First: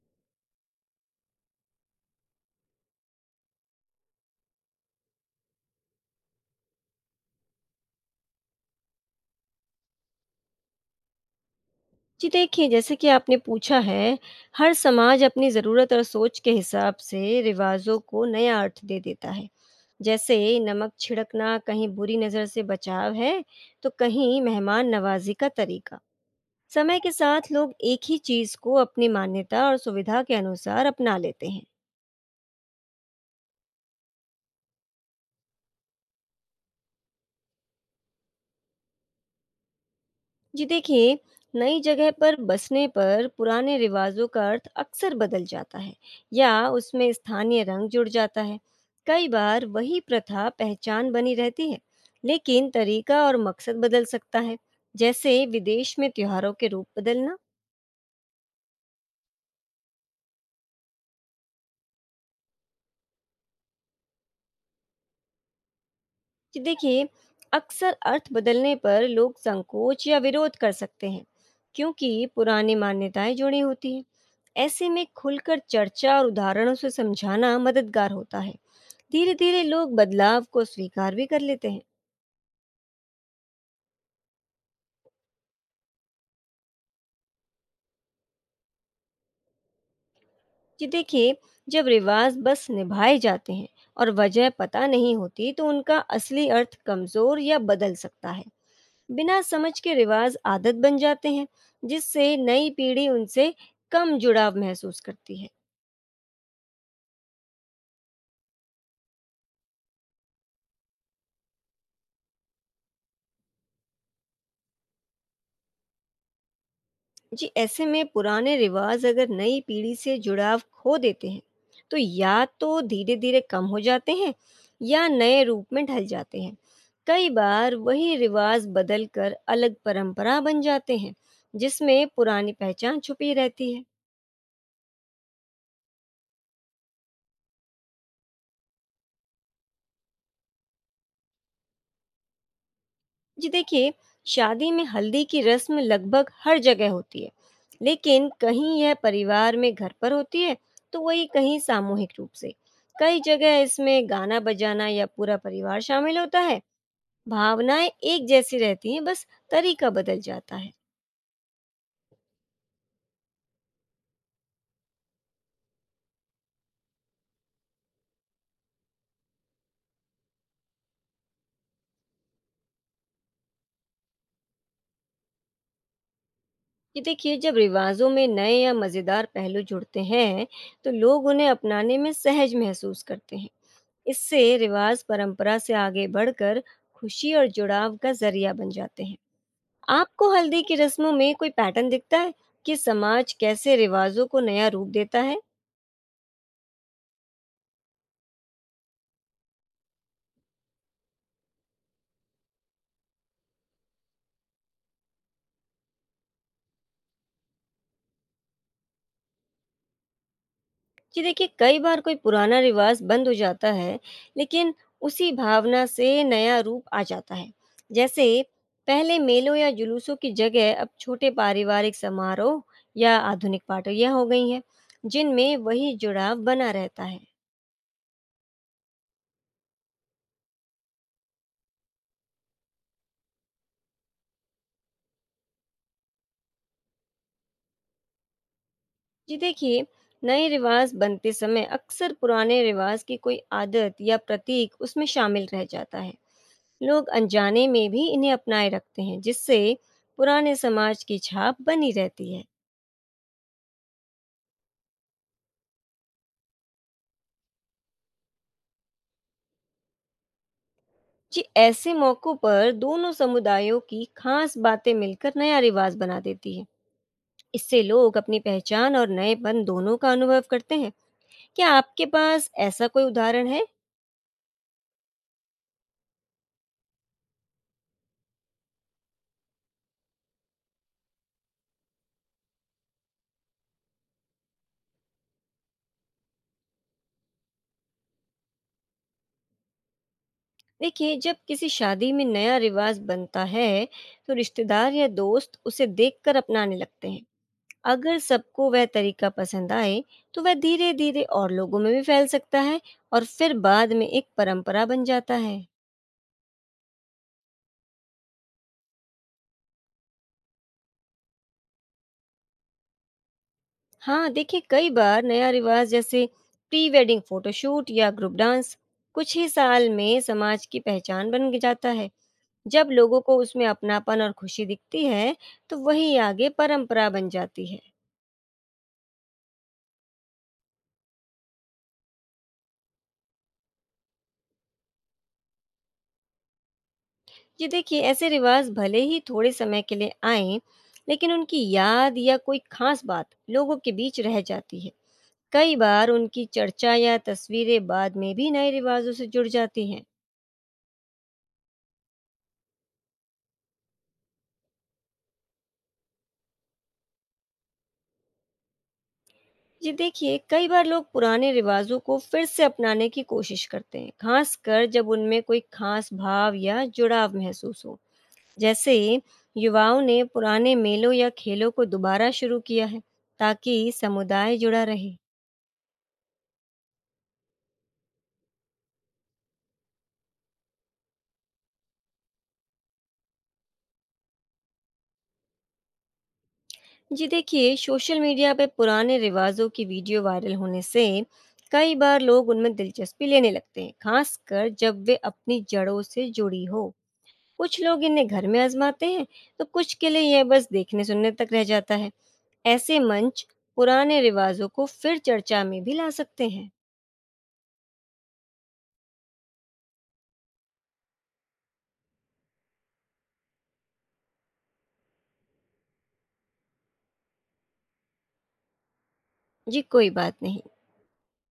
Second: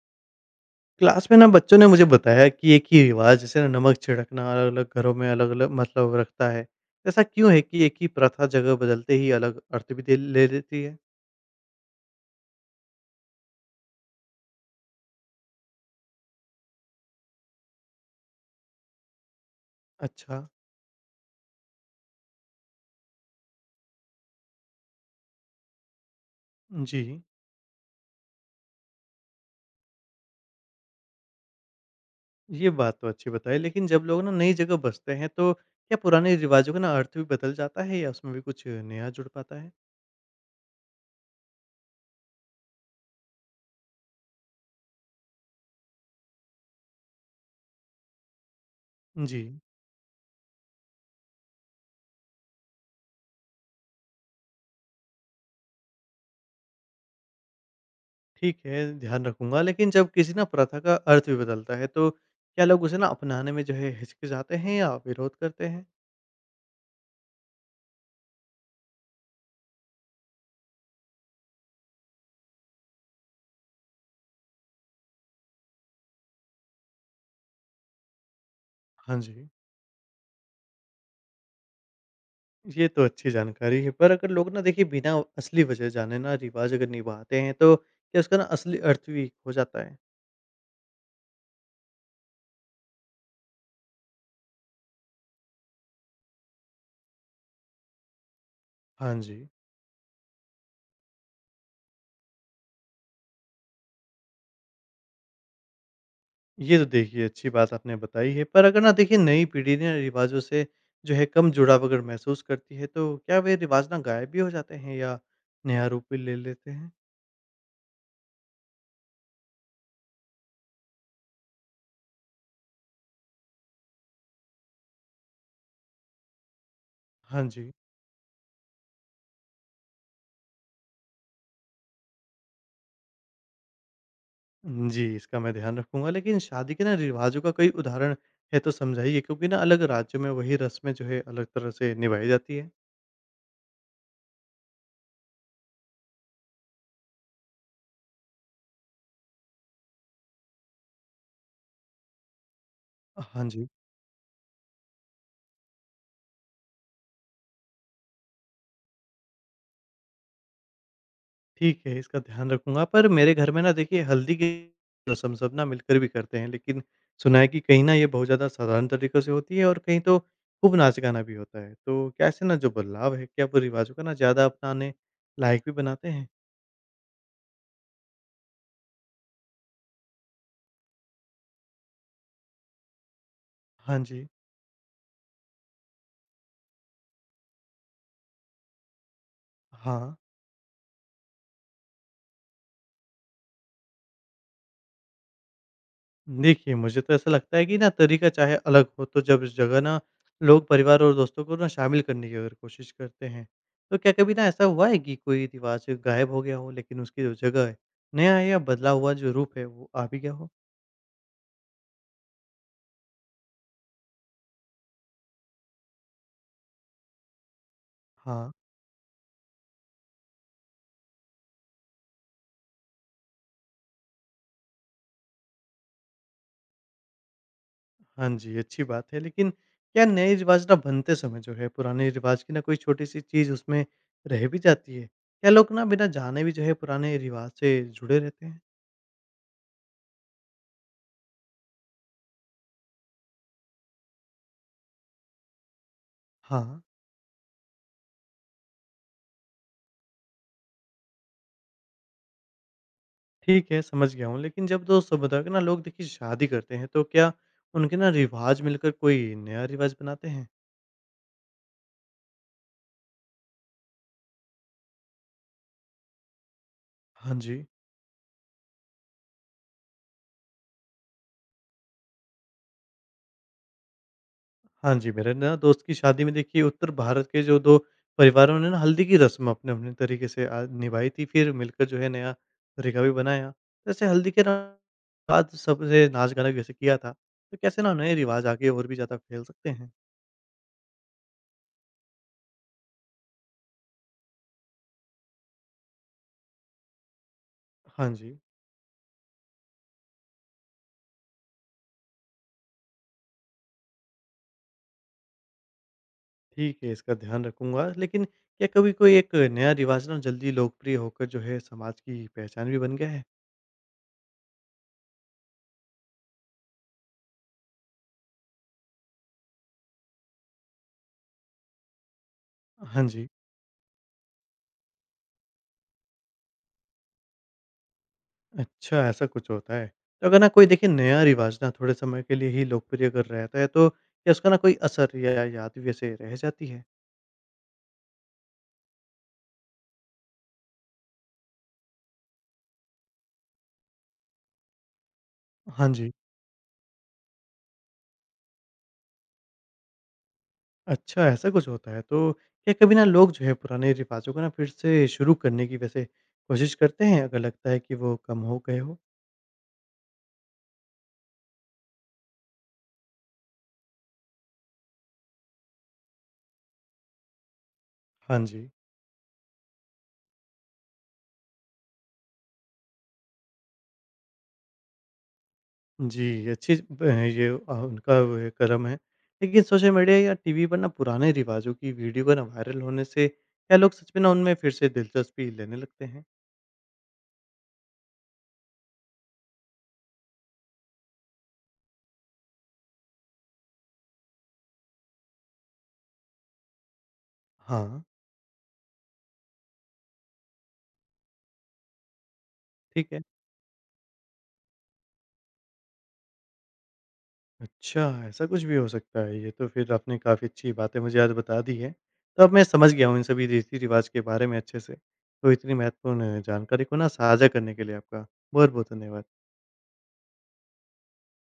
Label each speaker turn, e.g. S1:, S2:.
S1: Class में ना बच्चों ने मुझे बताया कि एक ही रिवाज जैसे ना नमक छिड़कना अलग अलग घरों में अलग अलग मतलब रखता है। ऐसा क्यों है कि एक ही प्रथा जगह बदलते ही अलग अर्थ भी दे ले लेती है।
S2: जी देखिए, जैसे कि आपने पूछा है, हर समाज अपनी ज़रूरत और सोच के हिसाब से रिवाज़ों को नया अर्थ दे देता है। जैसे
S1: अच्छा।
S2: नमक छिड़कना कहीं बुरी नज़र से बचाव है, तो कहीं मेहमान नवाज़ी का तरीका। समय
S1: जी।
S2: के साथ लोग एक ही चीज़ को अपनी मान्यता और सुविधा के अनुसार अपना लेते हैं।
S1: ये बात तो अच्छी बताई लेकिन जब लोग ना नई जगह बसते हैं तो क्या पुराने रिवाजों का ना अर्थ भी बदल जाता है या उसमें भी कुछ नया जुड़ पाता है।
S2: जी देखिए, नई जगह पर बसने पर पुराने रिवाजों का अर्थ अक्सर बदल जाता है या उसमें स्थानीय रंग जुड़ जाता है। कई
S1: जी।
S2: बार वही प्रथा पहचान बनी रहती है, लेकिन तरीका और मकसद बदल सकता है, जैसे विदेश में त्योहारों के रूप बदलना।
S1: ठीक है, ध्यान रखूंगा लेकिन जब किसी ना प्रथा का अर्थ भी बदलता है तो क्या लोग उसे ना अपनाने में जो है हिचकिचाते हैं या विरोध करते हैं।
S2: जी देखिए, अक्सर अर्थ बदलने पर लोग संकोच या विरोध कर सकते हैं, क्योंकि पुरानी मान्यताएं जुड़ी होती हैं। ऐसे में खुलकर चर्चा और उदाहरणों से समझाना मददगार होता है।
S1: हाँ
S2: धीरे
S1: जी।
S2: धीरे लोग बदलाव को स्वीकार भी कर लेते हैं।
S1: ये तो अच्छी जानकारी है, पर अगर लोग ना देखिए बिना असली वजह जाने ना रिवाज़ अगर निभाते हैं, तो क्या उसका ना असली अर्थ भी खो जाता है?
S2: जी देखिए, जब रिवाज बस निभाए जाते हैं और वजह पता नहीं होती, तो उनका असली अर्थ कमजोर या बदल सकता है।
S1: हाँ
S2: बिना
S1: जी।
S2: समझ के रिवाज आदत बन जाते हैं, जिससे नई पीढ़ी उनसे कम जुड़ाव महसूस करती है।
S1: ये तो देखिए अच्छी बात आपने बताई है, पर अगर ना देखिए नई पीढ़ी ने रिवाज़ों से जो है कम जुड़ाव अगर महसूस करती है, तो क्या वे रिवाज़ ना गायब भी हो जाते हैं या नया रूप भी ले लेते हैं?
S2: जी, ऐसे में पुराने रिवाज अगर नई पीढ़ी से जुड़ाव खो देते हैं, तो या तो धीरे धीरे कम हो जाते हैं या नए रूप में ढल जाते हैं। कई
S1: हाँ जी।
S2: बार वही रिवाज बदल कर अलग परंपरा बन जाते हैं, जिसमें पुरानी पहचान छुपी रहती है।
S1: जी, इसका मैं ध्यान रखूँगा, लेकिन शादी के ना रिवाज़ों का कोई उदाहरण है तो समझाइए क्योंकि ना अलग राज्यों में वही रस्में जो है अलग तरह से निभाई जाती है।
S2: जी देखिए, शादी में हल्दी की रस्म लगभग हर जगह होती है, लेकिन कहीं यह परिवार में घर पर होती है, तो वहीं कहीं सामूहिक रूप से। कई
S1: हाँ
S2: जगह
S1: जी।
S2: इसमें गाना बजाना या पूरा परिवार शामिल होता है। भावनाएँ एक जैसी रहती हैं, बस तरीका बदल जाता है।
S1: ठीक है, इसका ध्यान रखूँगा पर मेरे घर में ना देखिए हल्दी की रस्म सब ना मिलकर भी करते हैं, लेकिन सुना है कि कहीं ना ये बहुत ज़्यादा साधारण तरीक़ों से होती है और कहीं तो खूब नाच-गाना भी होता है। तो क्या ऐसे ना जो बदलाव है, क्या वो रिवाज़ों को ना ज़्यादा अपनाने लायक भी बनाते हैं?
S2: ये देखिए, जब रिवाज़ों में नए या मज़ेदार पहलू जुड़ते हैं, तो लोग उन्हें अपनाने में सहज महसूस करते हैं।
S1: हाँ जी।
S2: इससे रिवाज़ परंपरा से आगे बढ़कर खुशी और जुड़ाव का ज़रिया बन जाते हैं।
S1: हाँ।
S2: आपको हल्दी की रस्मों में कोई पैटर्न दिखता है कि समाज कैसे रिवाजों को नया रूप देता है?
S1: देखिए, मुझे तो ऐसा लगता है कि ना तरीका चाहे अलग हो, तो जब इस जगह ना लोग परिवार और दोस्तों को ना शामिल करने की अगर कोशिश करते हैं, तो क्या कभी ना ऐसा हुआ है कि कोई रिवाज गायब हो गया हो लेकिन उसकी जो जगह है, नया या बदला हुआ जो रूप है वो आ भी गया हो?
S2: जी देखिए, कई बार कोई पुराना रिवाज बंद हो जाता है, लेकिन उसी भावना से नया रूप आ जाता है। जैसे
S1: हाँ,
S2: पहले मेलों या जुलूसों की जगह अब छोटे पारिवारिक समारोह या आधुनिक पार्टियां हो गई हैं, जिनमें वही जुड़ाव बना रहता है।
S1: हाँ जी, अच्छी बात है लेकिन क्या नए रिवाज ना बनते समय जो है पुराने रिवाज की ना कोई छोटी-सी चीज़ उसमें रह भी जाती है? क्या लोग ना बिना जाने भी जो है पुराने रिवाज से जुड़े रहते हैं?
S2: जी देखिए, नए रिवाज बनते समय अक्सर पुराने रिवाज की कोई आदत या प्रतीक उसमें शामिल रह जाता है।
S1: हाँ।
S2: लोग अनजाने में भी इन्हें अपनाए रखते हैं, जिससे पुराने समाज की छाप बनी रहती है।
S1: ठीक है, समझ गया हूँ। लेकिन जब तो समुदाय के ना लोग देखिए शादी करते हैं, तो क्या उनके ना रिवाज मिलकर कोई नया रिवाज बनाते हैं?
S2: जी, ऐसे मौक़ों पर दोनों समुदायों की खास बातें मिलकर नया रिवाज बना देती है।
S1: हाँ जी।
S2: इससे लोग अपनी पहचान और नएपन दोनों का अनुभव करते हैं। क्या आपके पास ऐसा कोई उदाहरण है?
S1: हाँ जी, मेरे ना दोस्त की शादी में देखिए उत्तर भारत के जो 2 परिवारों ने ना हल्दी की रस्म अपने-अपने तरीके से निभाई थी, फिर मिलकर जो है नया तरीका भी बनाया। वैसे हल्दी के ना बाद सबने नाच-गाना जैसे किया था, तो कैसे ना नए रिवाज आगे और भी ज़्यादा फैल सकते हैं?
S2: देखिए, जब किसी शादी में नया रिवाज बनता है, तो रिश्तेदार या दोस्त उसे देखकर अपनाने लगते हैं।
S1: हाँ
S2: अगर
S1: जी।
S2: सबको वह तरीका पसंद आए, तो वह धीरे-धीरे और लोगों में भी फैल सकता है और फिर बाद में एक परंपरा बन जाता है।
S1: ठीक है, इसका ध्यान रखूँगा। लेकिन क्या कभी कोई एक नया रिवाज़ ना जल्दी लोकप्रिय होकर जो है समाज की पहचान भी बन गया है?
S2: हाँ, देखिए, कई बार नया रिवाज जैसे प्री वेडिंग फोटोशूट या ग्रुप डांस कुछ ही साल में समाज की पहचान बन जाता है। जब
S1: हाँ
S2: लोगों
S1: जी।
S2: को उसमें अपनापन और खुशी दिखती है, तो वही आगे परंपरा बन जाती है।
S1: अच्छा ऐसा कुछ होता है। तो अगर ना कोई देखिए नया रिवाज़ ना थोड़े समय के लिए ही लोकप्रिय अगर रहता है तो क्या उसका ना कोई असर या याद भी ऐसे रह जाती है?
S2: जी देखिए, ऐसे रिवाज भले ही थोड़े समय के लिए आएं, लेकिन उनकी याद या कोई खास बात लोगों के बीच रह जाती है। कई
S1: हाँ
S2: बार
S1: जी।
S2: उनकी चर्चा या तस्वीरें बाद में भी नए रिवाजों से जुड़ जाती हैं।
S1: अच्छा ऐसा कुछ होता है। तो क्या कभी ना लोग जो है पुराने रिवाज़ों को ना फिर से शुरू करने की वैसे कोशिश करते हैं अगर लगता है कि वो कम हो गए हों?
S2: जी देखिए, कई बार लोग पुराने रिवाजों को फिर से अपनाने की कोशिश करते हैं, खासकर जब उनमें कोई खास भाव या जुड़ाव महसूस हो।
S1: हाँ जी।
S2: जैसे युवाओं ने पुराने मेलों या खेलों को दोबारा शुरू किया है, ताकि समुदाय जुड़ा रहे।
S1: जी, अच्छी ब ये उनका वो है कदम है। लेकिन सोशल मीडिया या टीवी पर ना पुराने रिवाज़ों की वीडियो का ना वायरल होने से क्या लोग सच में ना उनमें फिर से दिलचस्पी लेने लगते हैं?
S2: जी देखिए, सोशल मीडिया पे पुराने रिवाजों की वीडियो वायरल होने से कई बार लोग उनमें दिलचस्पी लेने लगते हैं, खासकर जब वे अपनी जड़ों से जुड़ी हो। कुछ
S1: हाँ।
S2: लोग इन्हें घर में आजमाते हैं, तो कुछ के लिए यह बस देखने सुनने तक रह जाता है। ऐसे
S1: ठीक है।
S2: मंच पुराने रिवाजों को फिर चर्चा में भी ला सकते हैं।
S1: अच्छा, ऐसा कुछ भी हो सकता है। ये तो फिर आपने काफ़ी अच्छी बातें मुझे आज बता दी हैं। तो अब मैं समझ गया हूँ इन सभी रीति-रिवाज़ के बारे में अच्छे से। तो इतनी महत्वपूर्ण जानकारी को ना साझा करने के लिए आपका बहुत-बहुत धन्यवाद।
S2: जी, कोई बात नहीं।